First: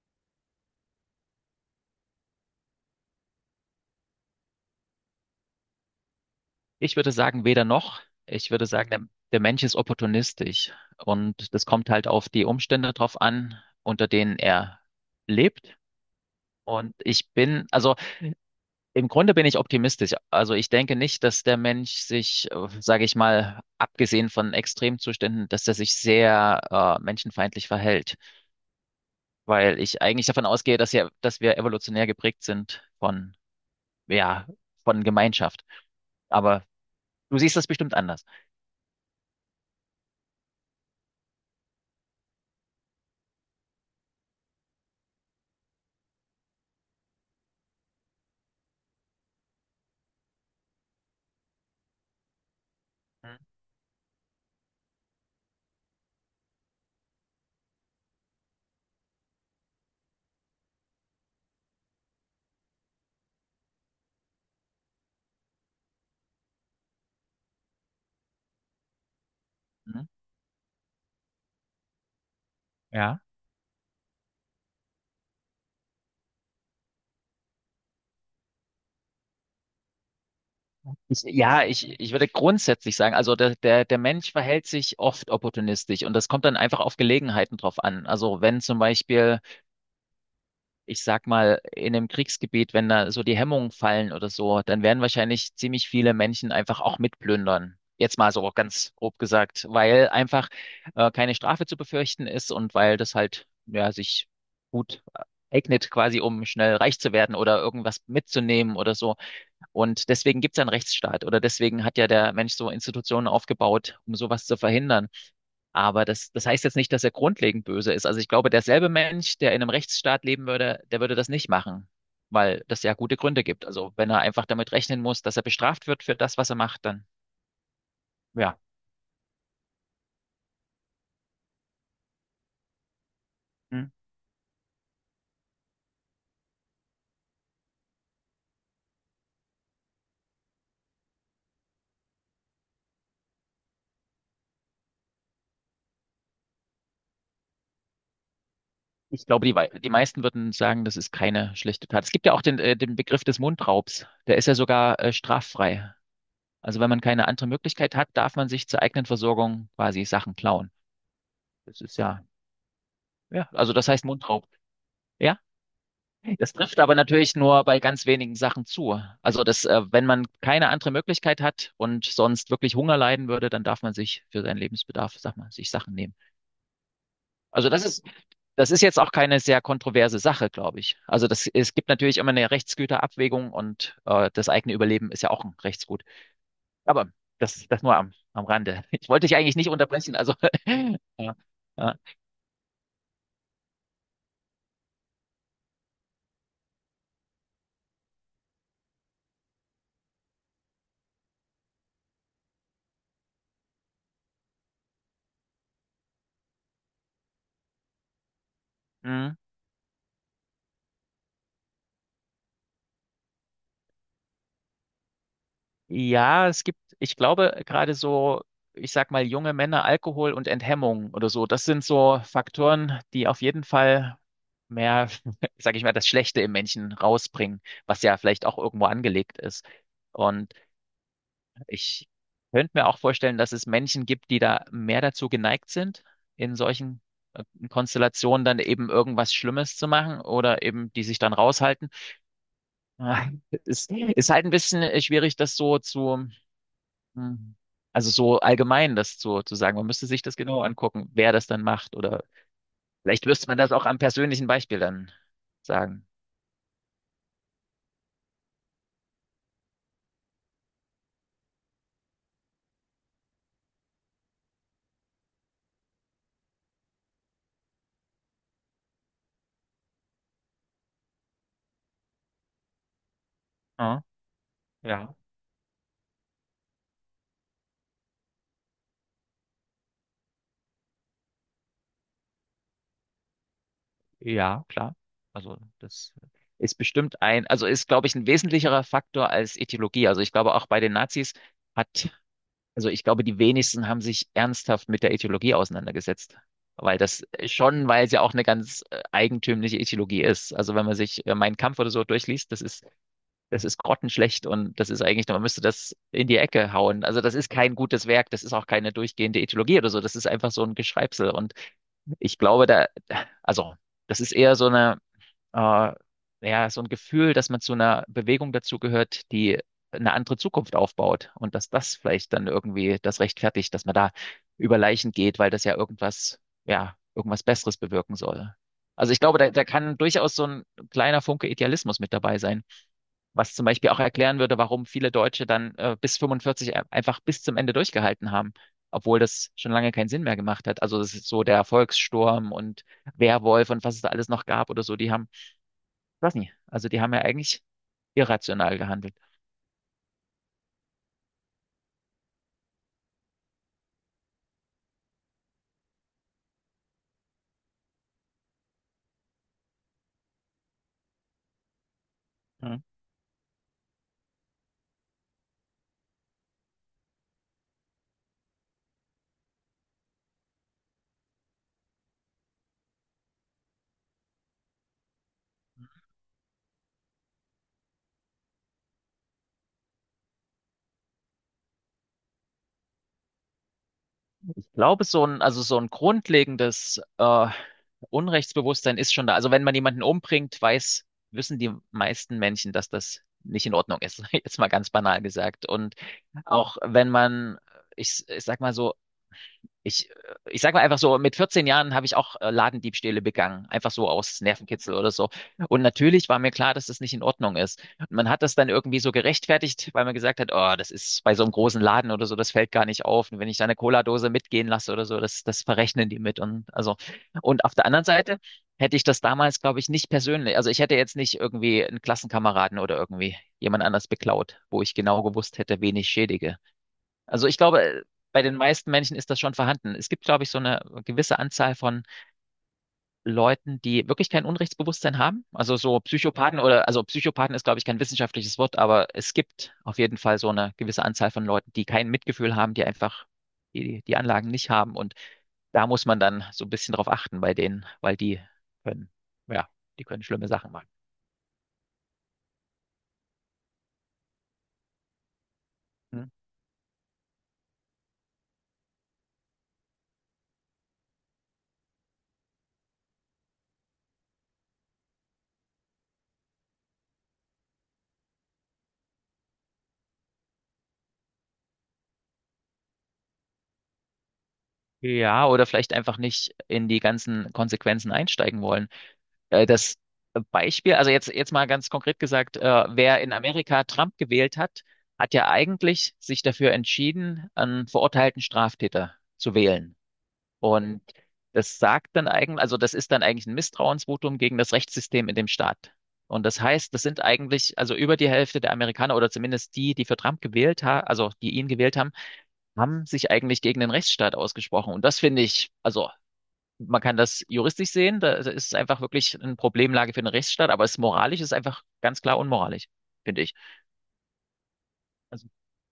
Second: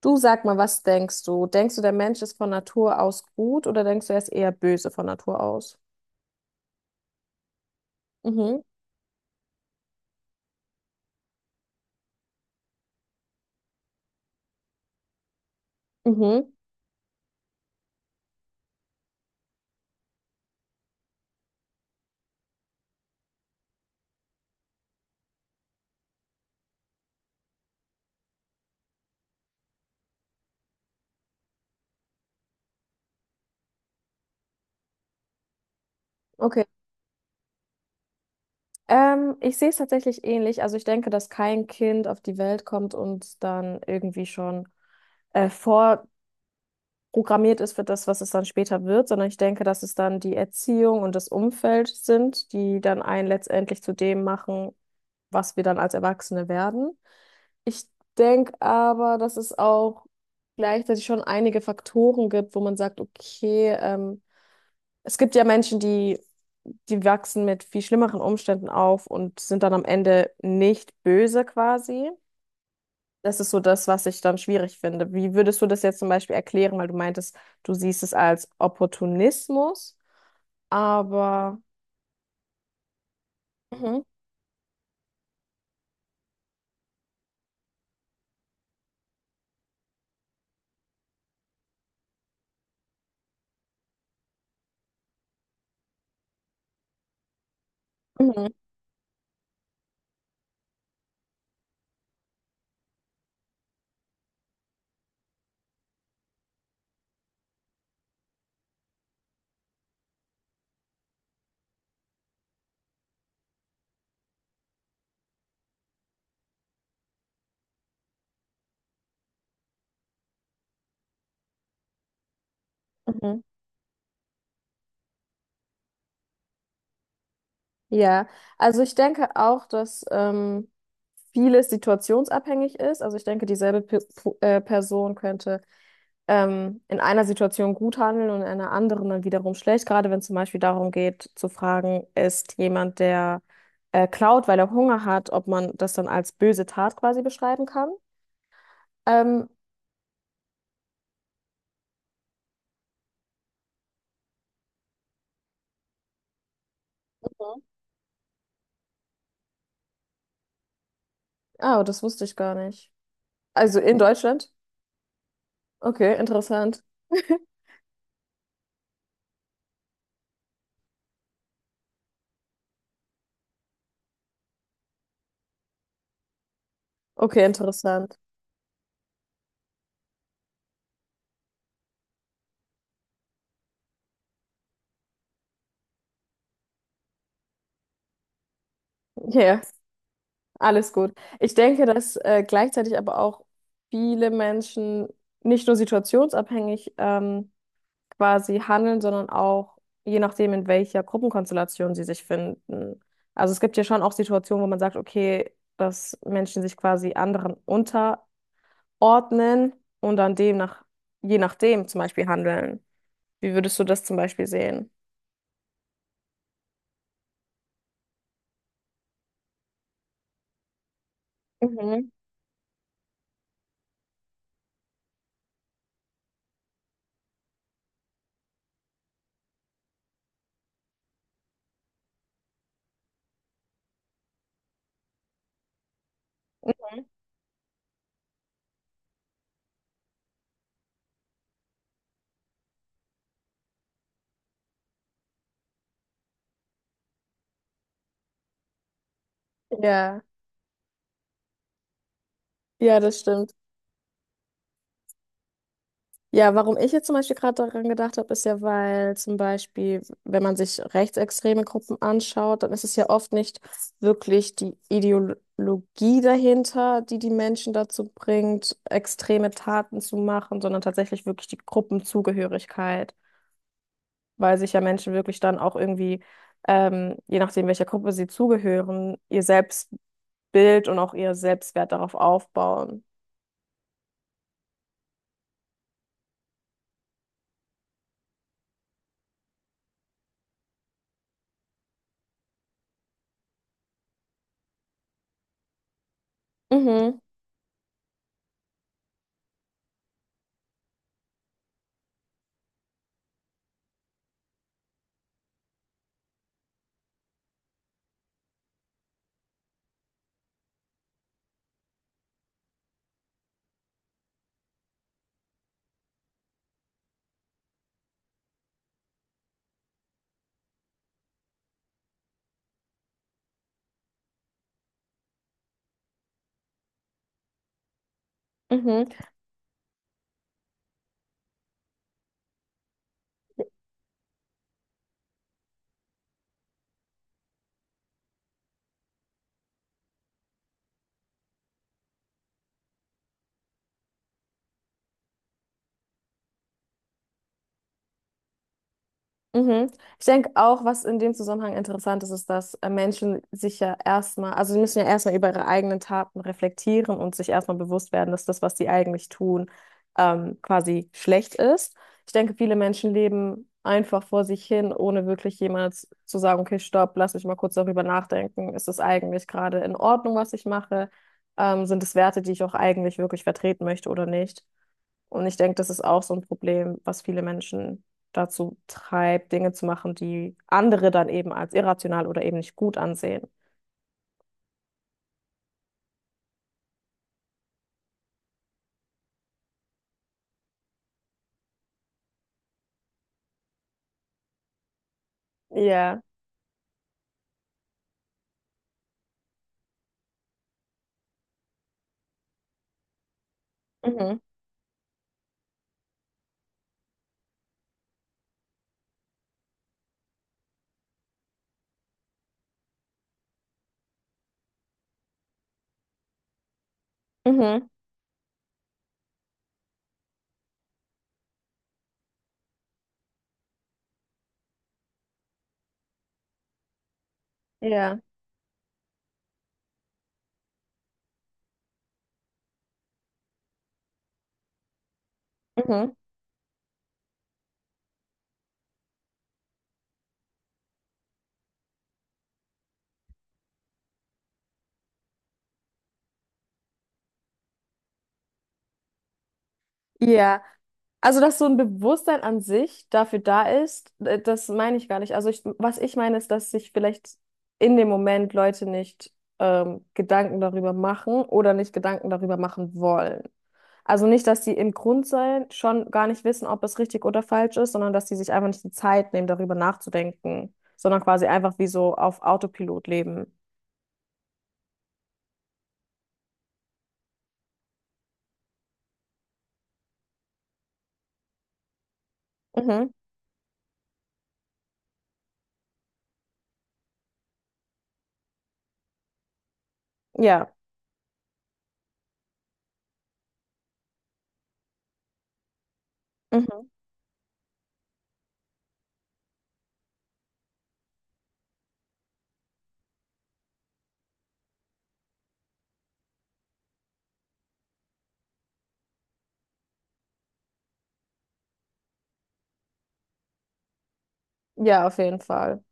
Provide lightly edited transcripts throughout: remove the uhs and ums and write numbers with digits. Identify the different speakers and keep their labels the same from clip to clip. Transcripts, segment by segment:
Speaker 1: Du sag mal, was denkst du? Denkst du, der Mensch ist von Natur aus gut oder denkst du, er ist eher böse von Natur aus?
Speaker 2: Ich würde sagen, weder noch. Ich
Speaker 1: Mhm,
Speaker 2: würde sagen, der Mensch ist opportunistisch und das kommt halt auf die Umstände drauf an, unter denen er lebt.
Speaker 1: mhm,
Speaker 2: Und ich bin, also im Grunde bin ich optimistisch. Also ich denke nicht, dass der Mensch sich, sage ich mal, abgesehen von Extremzuständen, dass er sich sehr menschenfeindlich verhält, weil ich eigentlich davon ausgehe, dass wir evolutionär geprägt sind ja, von Gemeinschaft.
Speaker 1: okay.
Speaker 2: Aber du siehst das bestimmt anders.
Speaker 1: Ich sehe es tatsächlich ähnlich. Also ich denke, dass kein Kind auf die Welt kommt und dann irgendwie schon vorprogrammiert ist für das, was es dann später wird, sondern ich denke, dass es dann die Erziehung und das Umfeld sind, die dann einen letztendlich zu dem machen, was wir dann als Erwachsene werden. Ich denke aber, dass es auch gleichzeitig schon einige Faktoren gibt, wo man sagt, okay, es gibt ja Menschen, die wachsen mit viel schlimmeren Umständen auf und sind dann am
Speaker 2: Mhm.
Speaker 1: Ende nicht böse quasi. Das ist so das, was ich dann schwierig finde. Wie würdest du das jetzt zum Beispiel erklären, weil du meintest, du siehst es als Opportunismus,
Speaker 2: Ich,
Speaker 1: aber
Speaker 2: ja, ich, ich würde grundsätzlich sagen, also der
Speaker 1: mhm,
Speaker 2: Mensch verhält sich oft opportunistisch und das kommt dann einfach auf Gelegenheiten drauf an. Also wenn zum Beispiel, ich sag mal, in einem Kriegsgebiet, wenn da so die Hemmungen fallen oder so, dann werden wahrscheinlich ziemlich viele Menschen einfach auch mitplündern. Jetzt mal
Speaker 1: mhm,
Speaker 2: so ganz grob gesagt, weil einfach keine Strafe zu befürchten ist und weil das halt, ja, sich gut eignet quasi, um schnell reich zu werden oder irgendwas mitzunehmen oder so. Und deswegen gibt es ja einen Rechtsstaat oder deswegen hat ja der Mensch so Institutionen aufgebaut, um sowas zu verhindern. Aber das heißt jetzt nicht, dass er grundlegend böse ist. Also ich glaube, derselbe Mensch, der in einem Rechtsstaat leben würde, der würde das nicht machen, weil das ja gute
Speaker 1: mhm.
Speaker 2: Gründe gibt. Also wenn er einfach damit rechnen muss, dass er bestraft wird für das, was er macht, dann
Speaker 1: Ja,
Speaker 2: ja.
Speaker 1: also ich denke auch, dass vieles situationsabhängig ist. Also ich denke, dieselbe
Speaker 2: Hm.
Speaker 1: Person könnte in einer Situation gut handeln und in einer anderen dann wiederum schlecht. Gerade wenn es zum Beispiel darum geht, zu fragen, ist jemand, der klaut, weil er Hunger hat, ob man das dann als böse Tat quasi beschreiben kann.
Speaker 2: Ich glaube,
Speaker 1: Ähm,
Speaker 2: die meisten würden sagen, das ist keine schlechte Tat. Es gibt ja auch den Begriff des Mundraubs. Der ist ja sogar straffrei. Also wenn man keine andere
Speaker 1: Mhm.
Speaker 2: Möglichkeit hat, darf man sich zur eigenen Versorgung quasi Sachen klauen. Das
Speaker 1: Ah,
Speaker 2: ist
Speaker 1: das wusste
Speaker 2: ja,
Speaker 1: ich gar nicht.
Speaker 2: ja, also
Speaker 1: Also
Speaker 2: das
Speaker 1: in
Speaker 2: heißt Mundraub.
Speaker 1: Deutschland?
Speaker 2: Ja,
Speaker 1: Okay,
Speaker 2: das trifft
Speaker 1: interessant.
Speaker 2: aber natürlich nur bei ganz wenigen Sachen zu. Also wenn man keine andere Möglichkeit hat und sonst wirklich Hunger leiden würde, dann darf man sich für seinen Lebensbedarf, sag mal, sich Sachen nehmen.
Speaker 1: Okay,
Speaker 2: Also
Speaker 1: interessant.
Speaker 2: das ist jetzt auch keine sehr kontroverse Sache, glaube ich. Also das, es gibt natürlich immer eine Rechtsgüterabwägung und das eigene Überleben ist ja auch ein Rechtsgut. Aber das, das nur am, am Rande. Ich wollte dich eigentlich
Speaker 1: Ja.
Speaker 2: nicht unterbrechen, also
Speaker 1: Alles gut.
Speaker 2: ja,
Speaker 1: Ich denke,
Speaker 2: ja.
Speaker 1: dass gleichzeitig aber auch viele Menschen nicht nur situationsabhängig quasi handeln, sondern auch je nachdem, in welcher Gruppenkonstellation sie sich finden. Also es gibt ja schon auch Situationen, wo man sagt, okay, dass Menschen sich quasi anderen
Speaker 2: Mhm.
Speaker 1: unterordnen und dann demnach, je nachdem zum Beispiel handeln. Wie würdest du das zum Beispiel sehen?
Speaker 2: Ja, es gibt, ich glaube, gerade so, ich sag mal, junge Männer, Alkohol und Enthemmung oder so, das sind
Speaker 1: Mhm.
Speaker 2: so Faktoren, die auf jeden Fall mehr, sag ich mal, das Schlechte im Menschen rausbringen, was ja vielleicht auch irgendwo angelegt ist. Und ich könnte mir auch vorstellen, dass es Menschen gibt, die da mehr dazu geneigt sind, in solchen äh, Konstellationen dann eben irgendwas Schlimmes zu machen oder eben die sich dann raushalten. Ah, es ist halt ein bisschen schwierig, das so zu Mhm. Also so allgemein das zu sagen, man müsste
Speaker 1: Ja,
Speaker 2: sich das genau angucken, wer das dann macht oder
Speaker 1: ja, das
Speaker 2: vielleicht müsste
Speaker 1: stimmt.
Speaker 2: man das auch am persönlichen Beispiel dann sagen.
Speaker 1: Ja, warum ich jetzt zum Beispiel gerade daran gedacht habe, ist ja, weil zum Beispiel, wenn man sich rechtsextreme Gruppen anschaut, dann ist es ja oft nicht wirklich die Ideologie dahinter, die die Menschen dazu bringt, extreme Taten zu machen, sondern tatsächlich wirklich die Gruppenzugehörigkeit,
Speaker 2: Ja,
Speaker 1: weil sich ja Menschen
Speaker 2: ja,
Speaker 1: wirklich dann auch irgendwie, je nachdem, welcher Gruppe sie zugehören, ihr Selbstbild und auch ihr Selbstwert darauf aufbauen.
Speaker 2: ja, klar. Also das ist bestimmt ein, also ist, glaube ich, ein wesentlicherer Faktor als Ethologie. Also ich glaube auch bei den Nazis hat, also ich glaube, die wenigsten haben sich ernsthaft mit der Ethologie auseinandergesetzt. Weil
Speaker 1: Mhm,
Speaker 2: das schon, weil es ja auch eine ganz eigentümliche Ethologie ist. Also wenn man sich Mein Kampf oder so durchliest, das ist grottenschlecht und das ist eigentlich, man müsste das in die Ecke hauen. Also das ist kein gutes Werk, das ist auch keine durchgehende Ethologie oder so, das ist einfach so ein Geschreibsel. Und ich glaube, da, also das ist eher äh, ja, so ein Gefühl, dass man zu einer Bewegung dazugehört, die eine andere Zukunft aufbaut und dass das vielleicht dann irgendwie das rechtfertigt, dass man da über Leichen geht, weil das ja irgendwas Besseres bewirken soll.
Speaker 1: mhm.
Speaker 2: Also ich glaube, da kann durchaus so ein kleiner Funke Idealismus mit dabei sein. Was zum Beispiel auch erklären würde, warum viele Deutsche dann bis 45 einfach bis zum Ende durchgehalten haben, obwohl das schon lange keinen Sinn mehr gemacht hat. Also das ist so der Volkssturm und Werwolf und was es da alles noch gab oder so, die haben, ich weiß nicht, also die haben ja eigentlich irrational gehandelt.
Speaker 1: Mhm. Ich denke auch, was in dem Zusammenhang interessant ist, ist, dass Menschen sich ja erstmal, also sie müssen ja erstmal über ihre eigenen Taten reflektieren und sich erstmal bewusst werden, dass das, was sie eigentlich tun, quasi schlecht ist. Ich denke, viele
Speaker 2: Ja.
Speaker 1: Menschen leben einfach vor sich hin, ohne wirklich jemals zu sagen, okay, stopp, lass mich mal kurz darüber nachdenken. Ist es eigentlich gerade in Ordnung, was ich mache? Sind es Werte, die ich auch eigentlich wirklich vertreten möchte oder nicht? Und ich denke, das ist auch so ein Problem, was viele Menschen dazu treibt, Dinge zu machen, die andere dann eben als irrational oder eben nicht gut ansehen.
Speaker 2: Ich glaube, so ein, also so ein grundlegendes Unrechtsbewusstsein ist schon da. Also wenn man jemanden umbringt, wissen die meisten Menschen, dass das nicht in Ordnung ist, jetzt mal ganz banal gesagt. Und
Speaker 1: Ja.
Speaker 2: auch wenn man, ich, ich sag mal so, ich, ich sag mal einfach so, mit 14 Jahren habe ich auch Ladendiebstähle begangen, einfach so
Speaker 1: Mhm.
Speaker 2: aus Nervenkitzel oder so. Und natürlich war mir klar, dass das nicht in Ordnung ist. Und man hat das dann irgendwie so gerechtfertigt, weil man gesagt hat, oh, das ist bei so einem großen Laden oder so, das fällt gar nicht auf. Und wenn ich da eine Cola-Dose mitgehen lasse oder so, das verrechnen die mit. Und also, und auf der
Speaker 1: Mhm.
Speaker 2: anderen Seite hätte ich das damals, glaube ich, nicht persönlich, also ich hätte jetzt nicht irgendwie einen Klassenkameraden oder irgendwie jemand anders beklaut, wo ich genau gewusst hätte, wen ich schädige. Also ich glaube,
Speaker 1: Ja.
Speaker 2: bei den meisten Menschen ist das schon vorhanden. Es gibt, glaube ich, so eine gewisse Anzahl von Leuten, die wirklich kein Unrechtsbewusstsein haben. Also so
Speaker 1: Mhm.
Speaker 2: Psychopathen oder, also Psychopathen ist, glaube ich, kein wissenschaftliches Wort, aber es gibt auf jeden Fall so eine gewisse Anzahl von Leuten, die kein Mitgefühl haben, die einfach die Anlagen nicht haben. Und da muss man dann so ein bisschen drauf achten bei denen, weil die können, ja, die können schlimme
Speaker 1: Ja,
Speaker 2: Sachen machen.
Speaker 1: also dass so ein Bewusstsein an sich dafür da ist, das meine ich gar nicht. Also ich, was ich
Speaker 2: Hm.
Speaker 1: meine ist, dass sich vielleicht in dem Moment Leute nicht Gedanken darüber machen oder nicht Gedanken darüber machen wollen. Also nicht, dass sie im Grundsein schon gar nicht wissen, ob es richtig oder falsch ist, sondern dass sie sich einfach nicht die Zeit nehmen, darüber nachzudenken, sondern quasi einfach wie so auf Autopilot leben.
Speaker 2: Ja, oder vielleicht einfach nicht in die ganzen Konsequenzen einsteigen wollen. Das Beispiel, also jetzt, mal ganz konkret gesagt,
Speaker 1: Mhm.
Speaker 2: wer in Amerika Trump gewählt hat, hat ja eigentlich sich dafür entschieden, einen verurteilten Straftäter zu wählen.
Speaker 1: Ja,
Speaker 2: Und das sagt dann eigentlich, also das ist dann eigentlich ein Misstrauensvotum gegen das Rechtssystem in dem Staat. Und das
Speaker 1: mhm.
Speaker 2: heißt, das sind eigentlich, also über die Hälfte der Amerikaner oder zumindest die, die für Trump gewählt haben, also die ihn gewählt haben, haben sich eigentlich gegen den Rechtsstaat ausgesprochen. Und das finde ich, also man kann das juristisch sehen, da ist es einfach wirklich eine Problemlage für den Rechtsstaat, aber es moralisch ist einfach ganz klar unmoralisch, finde ich.
Speaker 1: Ja, auf jeden
Speaker 2: Also
Speaker 1: Fall.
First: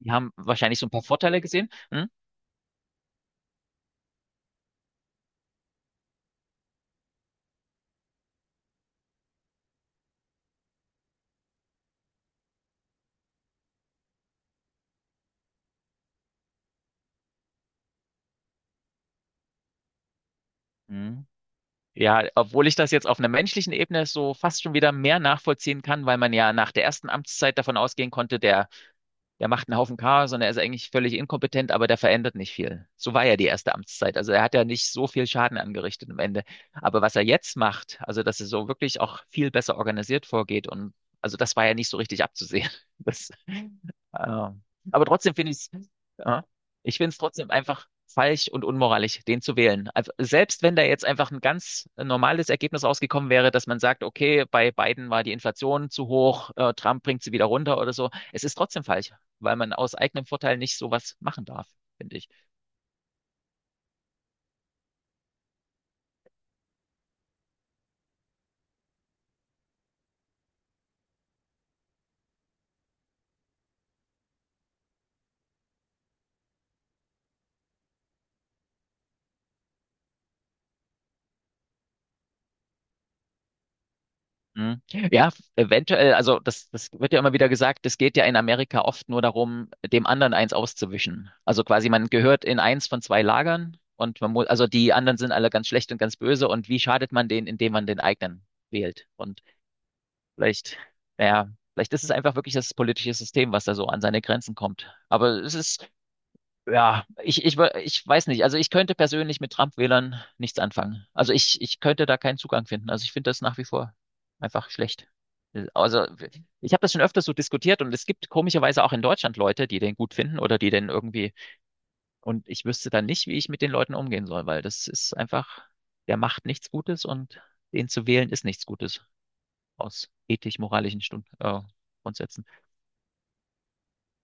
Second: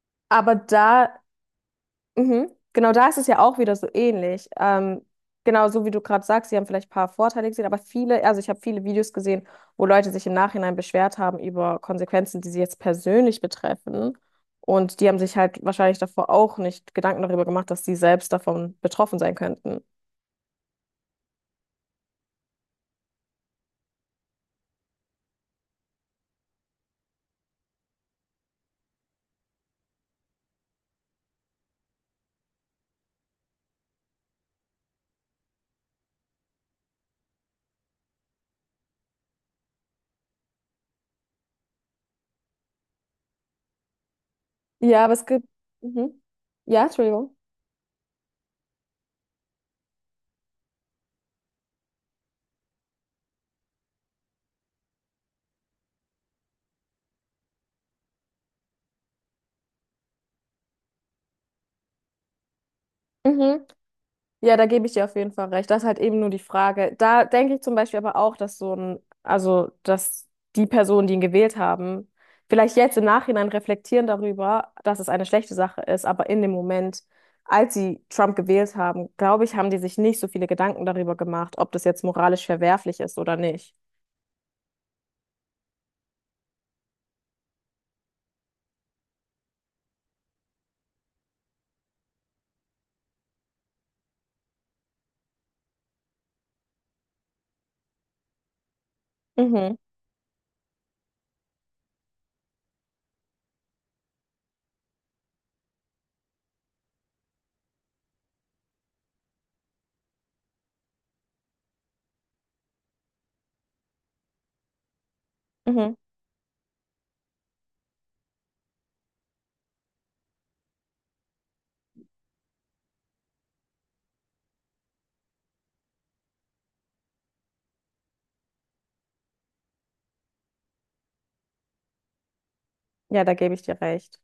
Speaker 2: die haben
Speaker 1: Aber
Speaker 2: wahrscheinlich so ein paar
Speaker 1: da
Speaker 2: Vorteile gesehen. Hm?
Speaker 1: mhm. Genau da ist es ja auch wieder so ähnlich. Genau so wie du gerade sagst, sie haben vielleicht ein paar Vorteile gesehen, aber viele, also ich habe viele Videos gesehen, wo Leute sich im Nachhinein beschwert haben über Konsequenzen, die sie jetzt persönlich betreffen. Und die haben sich halt wahrscheinlich davor auch nicht Gedanken darüber gemacht, dass sie selbst davon betroffen sein könnten.
Speaker 2: Hm. Ja, obwohl ich das jetzt auf einer menschlichen Ebene so fast schon wieder mehr nachvollziehen kann, weil man ja nach der ersten Amtszeit davon ausgehen konnte, der macht einen Haufen Chaos und er ist eigentlich völlig inkompetent, aber der verändert nicht viel. So war ja die erste Amtszeit. Also er hat ja nicht so viel Schaden angerichtet am Ende. Aber was er jetzt macht, also dass er so wirklich auch viel besser organisiert vorgeht und also das war ja nicht so richtig abzusehen. Das, äh,
Speaker 1: Ja,
Speaker 2: aber
Speaker 1: aber es
Speaker 2: trotzdem
Speaker 1: gibt,
Speaker 2: finde ich es,
Speaker 1: mhm.
Speaker 2: ja,
Speaker 1: Ja,
Speaker 2: ich finde es
Speaker 1: Entschuldigung.
Speaker 2: trotzdem einfach falsch und unmoralisch, den zu wählen. Also selbst wenn da jetzt einfach ein ganz normales Ergebnis rausgekommen wäre, dass man sagt, okay, bei Biden war die Inflation zu hoch, Trump bringt sie wieder runter oder so, es ist trotzdem falsch, weil man aus eigenem Vorteil nicht sowas machen darf, finde ich.
Speaker 1: Mhm. Ja, da gebe ich dir auf jeden Fall recht. Das ist halt eben nur die Frage. Da denke ich zum Beispiel aber auch, dass so ein, also dass die Personen, die ihn gewählt haben, vielleicht jetzt im Nachhinein reflektieren darüber, dass es eine schlechte Sache ist, aber in dem Moment, als sie Trump gewählt haben, glaube ich, haben die sich nicht so viele Gedanken darüber gemacht, ob das jetzt moralisch verwerflich ist oder nicht.
Speaker 2: Mhm. Ja, eventuell, also das, das wird ja immer wieder gesagt, es geht ja in Amerika oft nur darum, dem anderen eins auszuwischen. Also quasi, man gehört in eins von zwei Lagern und man muss, also die anderen sind alle ganz schlecht und ganz böse und wie schadet man denen, indem man den eigenen wählt? Und
Speaker 1: Mhm,
Speaker 2: vielleicht, naja, vielleicht ist es einfach wirklich das politische System, was da so an seine Grenzen kommt. Aber es ist, ja, ich weiß nicht. Also ich könnte persönlich mit Trump-Wählern nichts anfangen. Also ich könnte da keinen Zugang finden. Also ich finde das nach wie vor einfach schlecht.
Speaker 1: mhm.
Speaker 2: Also ich habe das schon öfters so diskutiert und es gibt komischerweise auch in Deutschland Leute, die den gut finden oder die den irgendwie. Und ich wüsste dann nicht, wie ich mit den Leuten umgehen soll, weil das ist einfach, der macht nichts Gutes und den zu wählen ist nichts Gutes aus ethisch-moralischen Stund Grundsätzen.
Speaker 1: Ja, da gebe ich dir recht.